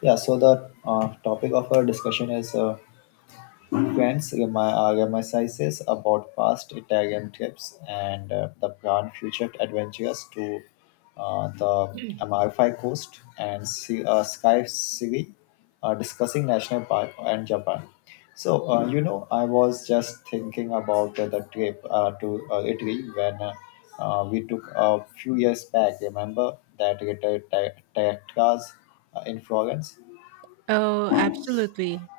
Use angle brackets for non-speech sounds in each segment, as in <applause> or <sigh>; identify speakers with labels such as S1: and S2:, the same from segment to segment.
S1: Yeah, so the topic of our discussion is friends my sizes about past Italian trips and the planned future adventures to the Amalfi Coast and sea, Sky City, discussing national park and Japan. So I was just thinking about the trip to Italy when we took a few years back. Remember that Tetra's in Florence?
S2: Oh, absolutely.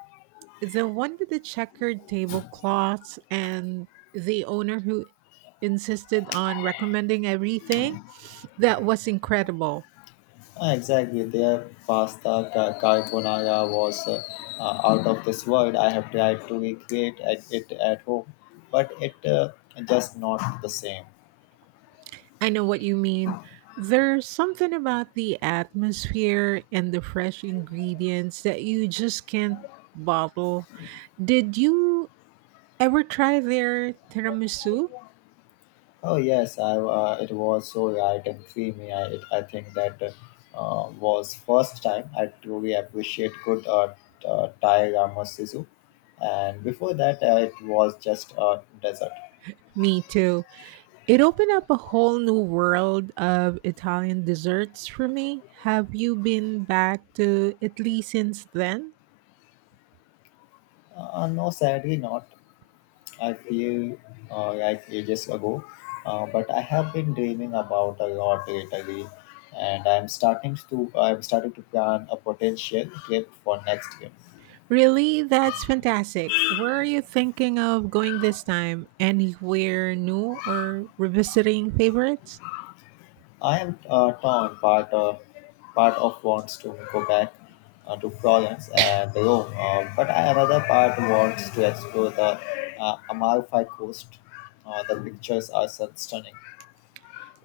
S2: The one with the checkered tablecloths and the owner who insisted on recommending everything, that was incredible.
S1: Ah, exactly, their pasta carbonara was out of this world. I have tried to recreate at it at home, but it just not the same.
S2: I know what you mean. There's something about the atmosphere and the fresh ingredients that you just can't bottle. Did you ever try their tiramisu?
S1: Oh, yes. I It was so light and creamy. I think that was first time I truly appreciate good Thai ramen, and before that it was just a dessert.
S2: Me too. It opened up a whole new world of Italian desserts for me. Have you been back to Italy since then?
S1: No, sadly not. I feel like ages ago, but I have been dreaming about a lot lately, and I'm starting to plan a potential trip for next year.
S2: Really? That's fantastic. Where are you thinking of going this time? Anywhere new or revisiting favorites?
S1: I am torn. Part of wants to go back to Florence and Rome, but another part wants to explore the Amalfi Coast. The pictures are so stunning.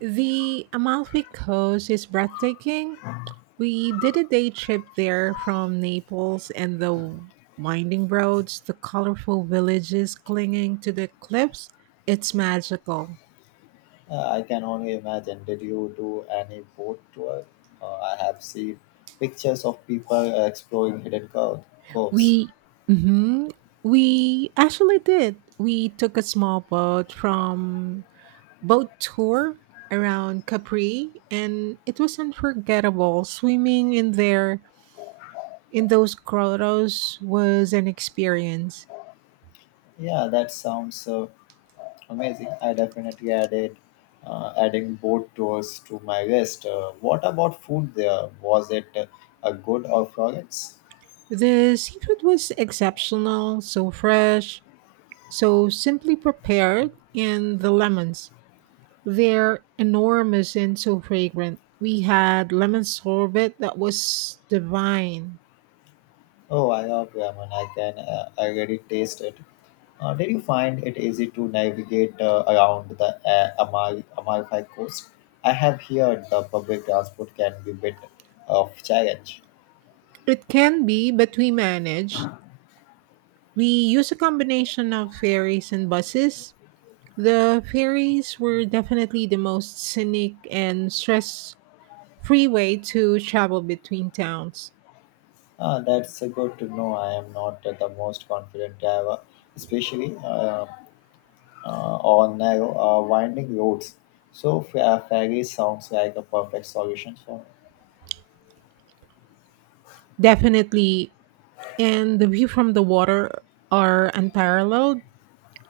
S2: The Amalfi Coast is breathtaking. We did a day trip there from Naples and the winding roads, the colorful villages clinging to the cliffs. It's magical.
S1: I can only imagine. Did you do any boat tour? I have seen pictures of people exploring hidden coves.
S2: We hmm we actually did. We took a small boat from boat tour around Capri and it was unforgettable. Swimming in those grottos was an experience.
S1: Yeah, that sounds amazing. I definitely added adding boat tours to my list. What about food there? Was it a good or Florence?
S2: The seafood was exceptional, so fresh, so simply prepared, and the lemons. They're enormous and so fragrant. We had lemon sorbet that was divine.
S1: Oh, I love ramen. I can already taste it. Did you find it easy to navigate around the Amalfi Coast? I have heard the public transport can be a bit of challenge.
S2: It can be, but we managed. We used a combination of ferries and buses. The ferries were definitely the most scenic and stress free way to travel between towns.
S1: Ah, that's good to know. I am not the most confident driver, especially on narrow, winding roads. So, ferry sounds like a perfect solution for me.
S2: Definitely, and the view from the water are unparalleled.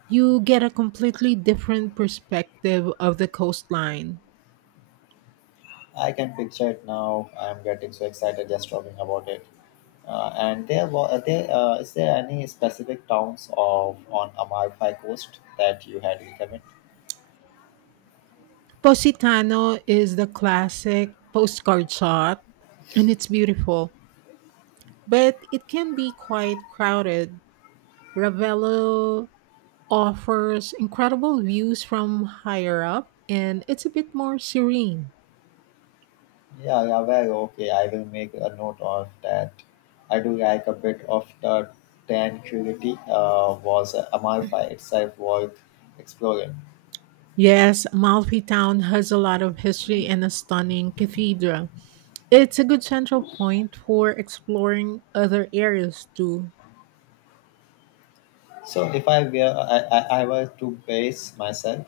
S2: You get a completely different perspective of the coastline.
S1: I can picture it now. I'm getting so excited just talking about it. And there was there is there any specific towns of on Amalfi Coast that you had recommend?
S2: Positano is the classic postcard shot, and it's beautiful, but it can be quite crowded. Ravello offers incredible views from higher up, and it's a bit more serene.
S1: Yeah, yeah, very okay. I will make a note of that. I do like a bit of the tranquility. Was Amalfi itself worth exploring?
S2: Yes, Amalfi Town has a lot of history and a stunning cathedral. It's a good central point for exploring other areas too.
S1: So, if I were to base myself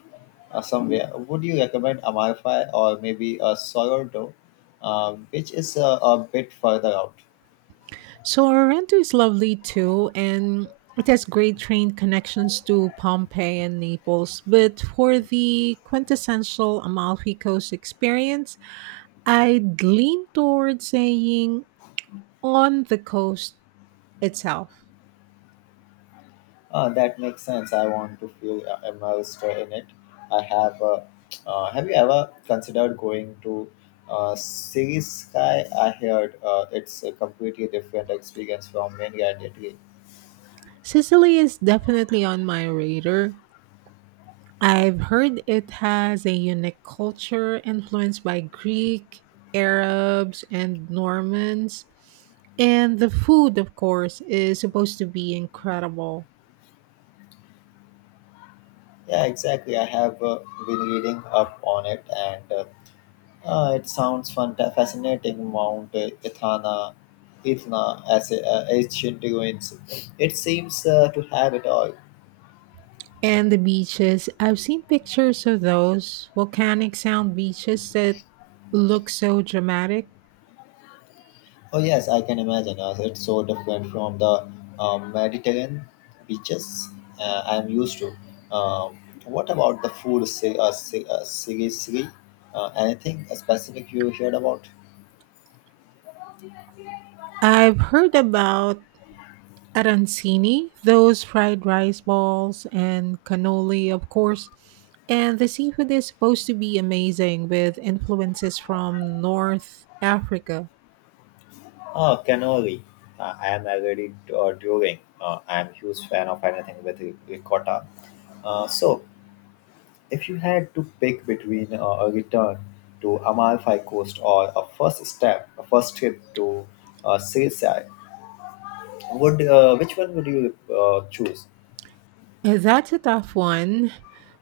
S1: somewhere, would you recommend Amalfi or maybe a Sorrento, which is a bit further out?
S2: So Sorrento is lovely too, and it has great train connections to Pompeii and Naples. But for the quintessential Amalfi Coast experience, I'd lean towards saying on the coast itself.
S1: That makes sense. I want to feel immersed in it. I have. Have you ever considered going to Series Sky? I heard it's a completely different experience from many and Italy.
S2: Sicily is definitely on my radar. I've heard it has a unique culture influenced by Greek, Arabs, and Normans. And the food, of course, is supposed to be incredible.
S1: Yeah, exactly. I have been reading up on it, and it sounds fun, fascinating. Mount Ethna as a, ancient ruins. It seems to have it all.
S2: And the beaches, I've seen pictures of those volcanic sound beaches that look so dramatic.
S1: Oh, yes. I can imagine. It's so different from the Mediterranean beaches I'm used to. Um, what about the food? Seriously, anything specific you heard about?
S2: I've heard about arancini, those fried rice balls, and cannoli, of course. And the seafood is supposed to be amazing with influences from North Africa.
S1: Oh, cannoli. I am already doing. I am huge fan of anything with ricotta. So. If you had to pick between a return to Amalfi Coast or a first trip to Sicily, would which one would you choose?
S2: And that's a tough one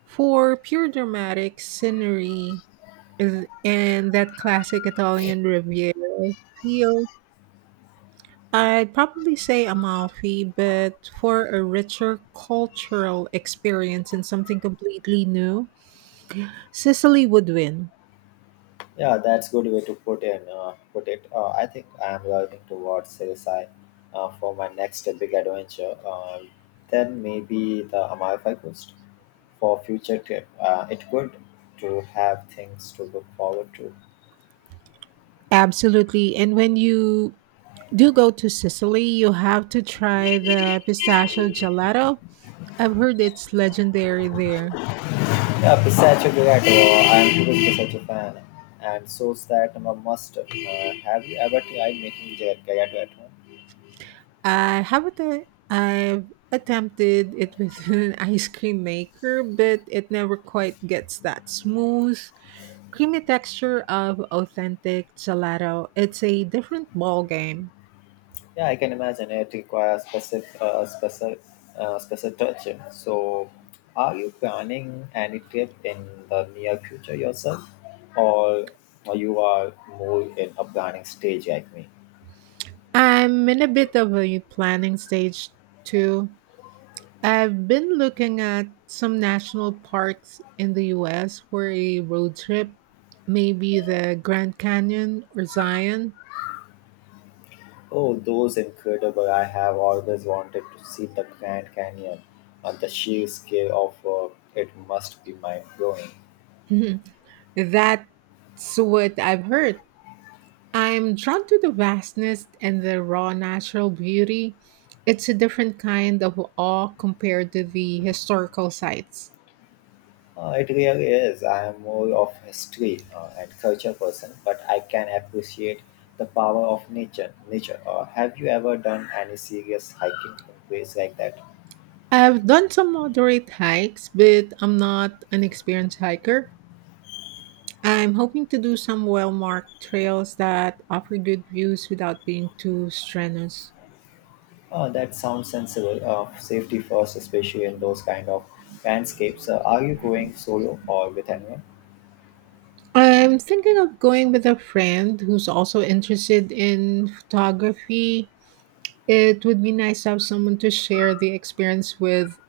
S2: for pure dramatic scenery and that classic Italian Riviera feel. I'd probably say Amalfi, but for a richer cultural experience and something completely new, Sicily would win.
S1: Yeah, that's good way to put it. I think I am learning towards Sicily for my next big adventure. Then maybe the Amalfi Coast for future trip. It good to have things to look forward to.
S2: Absolutely. And when you do go to Sicily, you have to try the pistachio gelato. I've heard it's legendary there.
S1: Yeah, pistachio gelato. I'm truly such a fan, and so that I'm a must. Have you ever tried making gelato at home?
S2: I haven't I've attempted it with <laughs> an ice cream maker, but it never quite gets that smooth, creamy texture of authentic gelato. It's a different ball game.
S1: Yeah, I can imagine it requires specific, special touch. So, are you planning any trip in the near future yourself, or, or you are more in a planning stage like me?
S2: I'm in a bit of a planning stage too. I've been looking at some national parks in the US for a road trip, maybe the Grand Canyon or Zion. <laughs>
S1: Oh, those incredible! I have always wanted to see the Grand Canyon. On the sheer scale of it must be mind-blowing.
S2: Mhm. That's what I've heard. I'm drawn to the vastness and the raw natural beauty. It's a different kind of awe compared to the historical sites.
S1: It really is. I am more of history and culture person, but I can appreciate the power of nature. Have you ever done any serious hiking in place like that?
S2: I've done some moderate hikes, but I'm not an experienced hiker. I'm hoping to do some well marked trails that offer good views without being too strenuous.
S1: That sounds sensible. Safety first, especially in those kind of landscapes. Are you going solo or with anyone?
S2: I'm thinking of going with a friend who's also interested in photography. It would be nice to have someone to share the experience with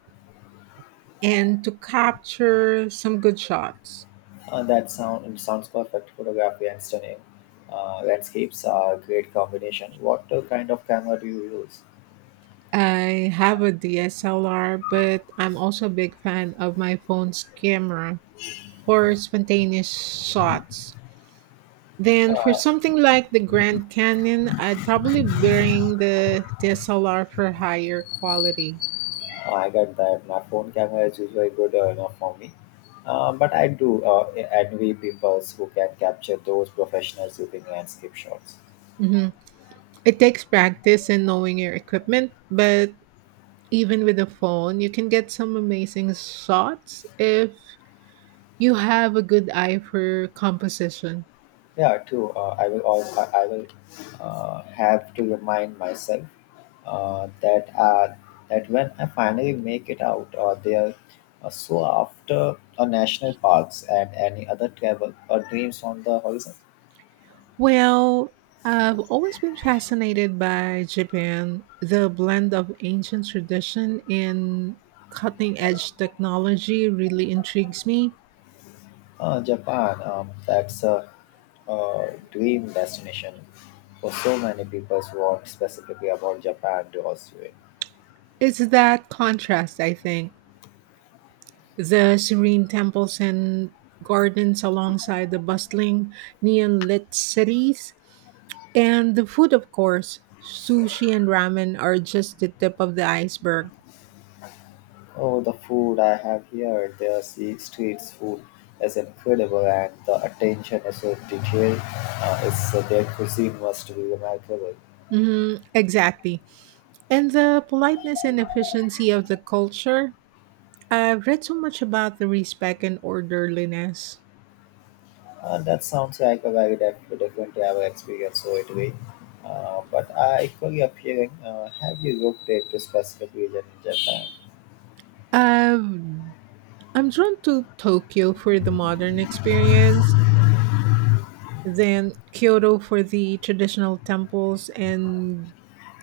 S2: and to capture some good shots.
S1: That sound it sounds perfect. Photography and stunning landscapes are a great combination. What kind of camera do you use?
S2: I have a DSLR, but I'm also a big fan of my phone's camera for spontaneous shots. Then for something like the Grand Canyon, I'd probably bring the DSLR for higher quality.
S1: I get that my phone camera is usually good enough for me, but I do envy people who can capture those professionals using landscape shots.
S2: hmm It takes practice and knowing your equipment, but even with a phone, you can get some amazing shots if you have a good eye for composition.
S1: Yeah, too. I will. I will have to remind myself uh, that uh, that when I finally make it out, or there so after national parks and any other travel or dreams on the horizon.
S2: Well, I've always been fascinated by Japan. The blend of ancient tradition and cutting edge technology really intrigues me.
S1: Japan, that's a dream destination for so many people. What specifically about Japan draws you in?
S2: It's that contrast, I think. The serene temples and gardens alongside the bustling neon lit cities. And the food, of course. Sushi and ramen are just the tip of the iceberg.
S1: Oh, the food I have here, the sea streets food is incredible, and the attention is so detailed. It's Their cuisine must be remarkable.
S2: Exactly. And the politeness and efficiency of the culture, I've read so much about the respect and orderliness.
S1: That sounds like a very different travel experience, so it way. But I equally appealing, have you looked at the specific region in Japan?
S2: Um, I'm drawn to Tokyo for the modern experience, then Kyoto for the traditional temples and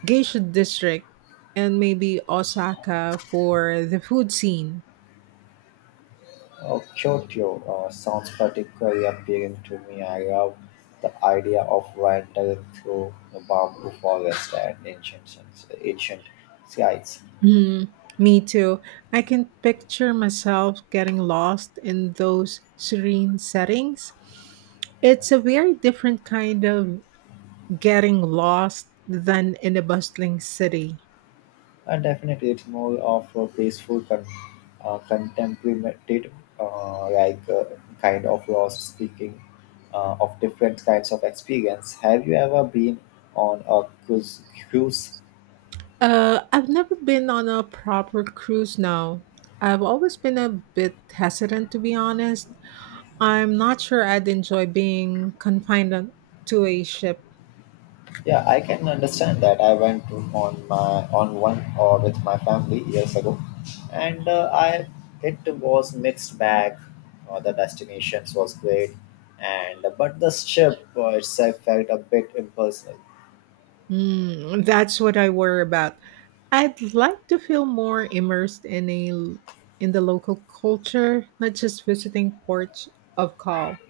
S2: geisha district, and maybe Osaka for the food scene.
S1: Oh, Kyoto sounds particularly appealing to me. I love the idea of wandering through the bamboo forest and ancient sites.
S2: Mm, me too. I can picture myself getting lost in those serene settings. It's a very different kind of getting lost than in a bustling city.
S1: Definitely, it's more of a peaceful, contemplative, uh, like uh, kind of lost speaking of different kinds of experience. Have you ever been on a cruise?
S2: I've never been on a proper cruise now. I've always been a bit hesitant, to be honest. I'm not sure I'd enjoy being to a ship.
S1: Yeah, I can understand that. I went to, on my on one or with my family years ago, and I it was mixed bag. The destinations was great, and but the ship itself felt a bit impersonal.
S2: Mm, that's what I worry about. I'd like to feel more immersed in a in the local culture, not just visiting ports of call.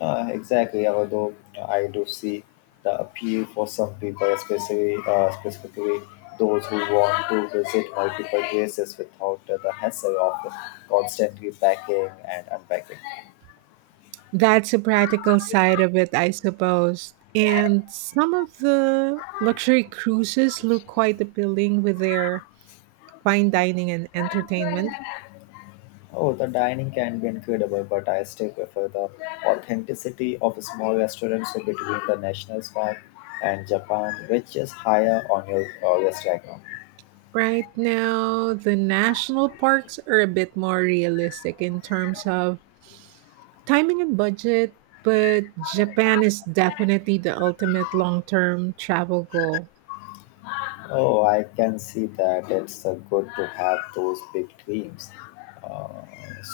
S1: Exactly. Although I do see the appeal for some people, especially specifically those who want to visit multiple places without the hassle of constantly packing and unpacking.
S2: That's a practical side of it, I suppose. And some of the luxury cruises look quite appealing with their fine dining and entertainment.
S1: Oh, the dining can be incredible, but I still prefer the authenticity of a small restaurants between the national park and Japan, which is higher on your list right now.
S2: Right now, the national parks are a bit more realistic in terms of timing and budget, but Japan is definitely the ultimate long term travel goal.
S1: Oh, I can see that it's good to have those big dreams. Uh,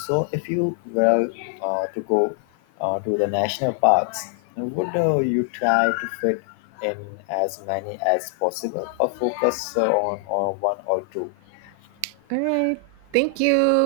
S1: so, if you were to go to the national parks, would you try to fit in as many as possible or focus on one or two?
S2: All right. Thank you.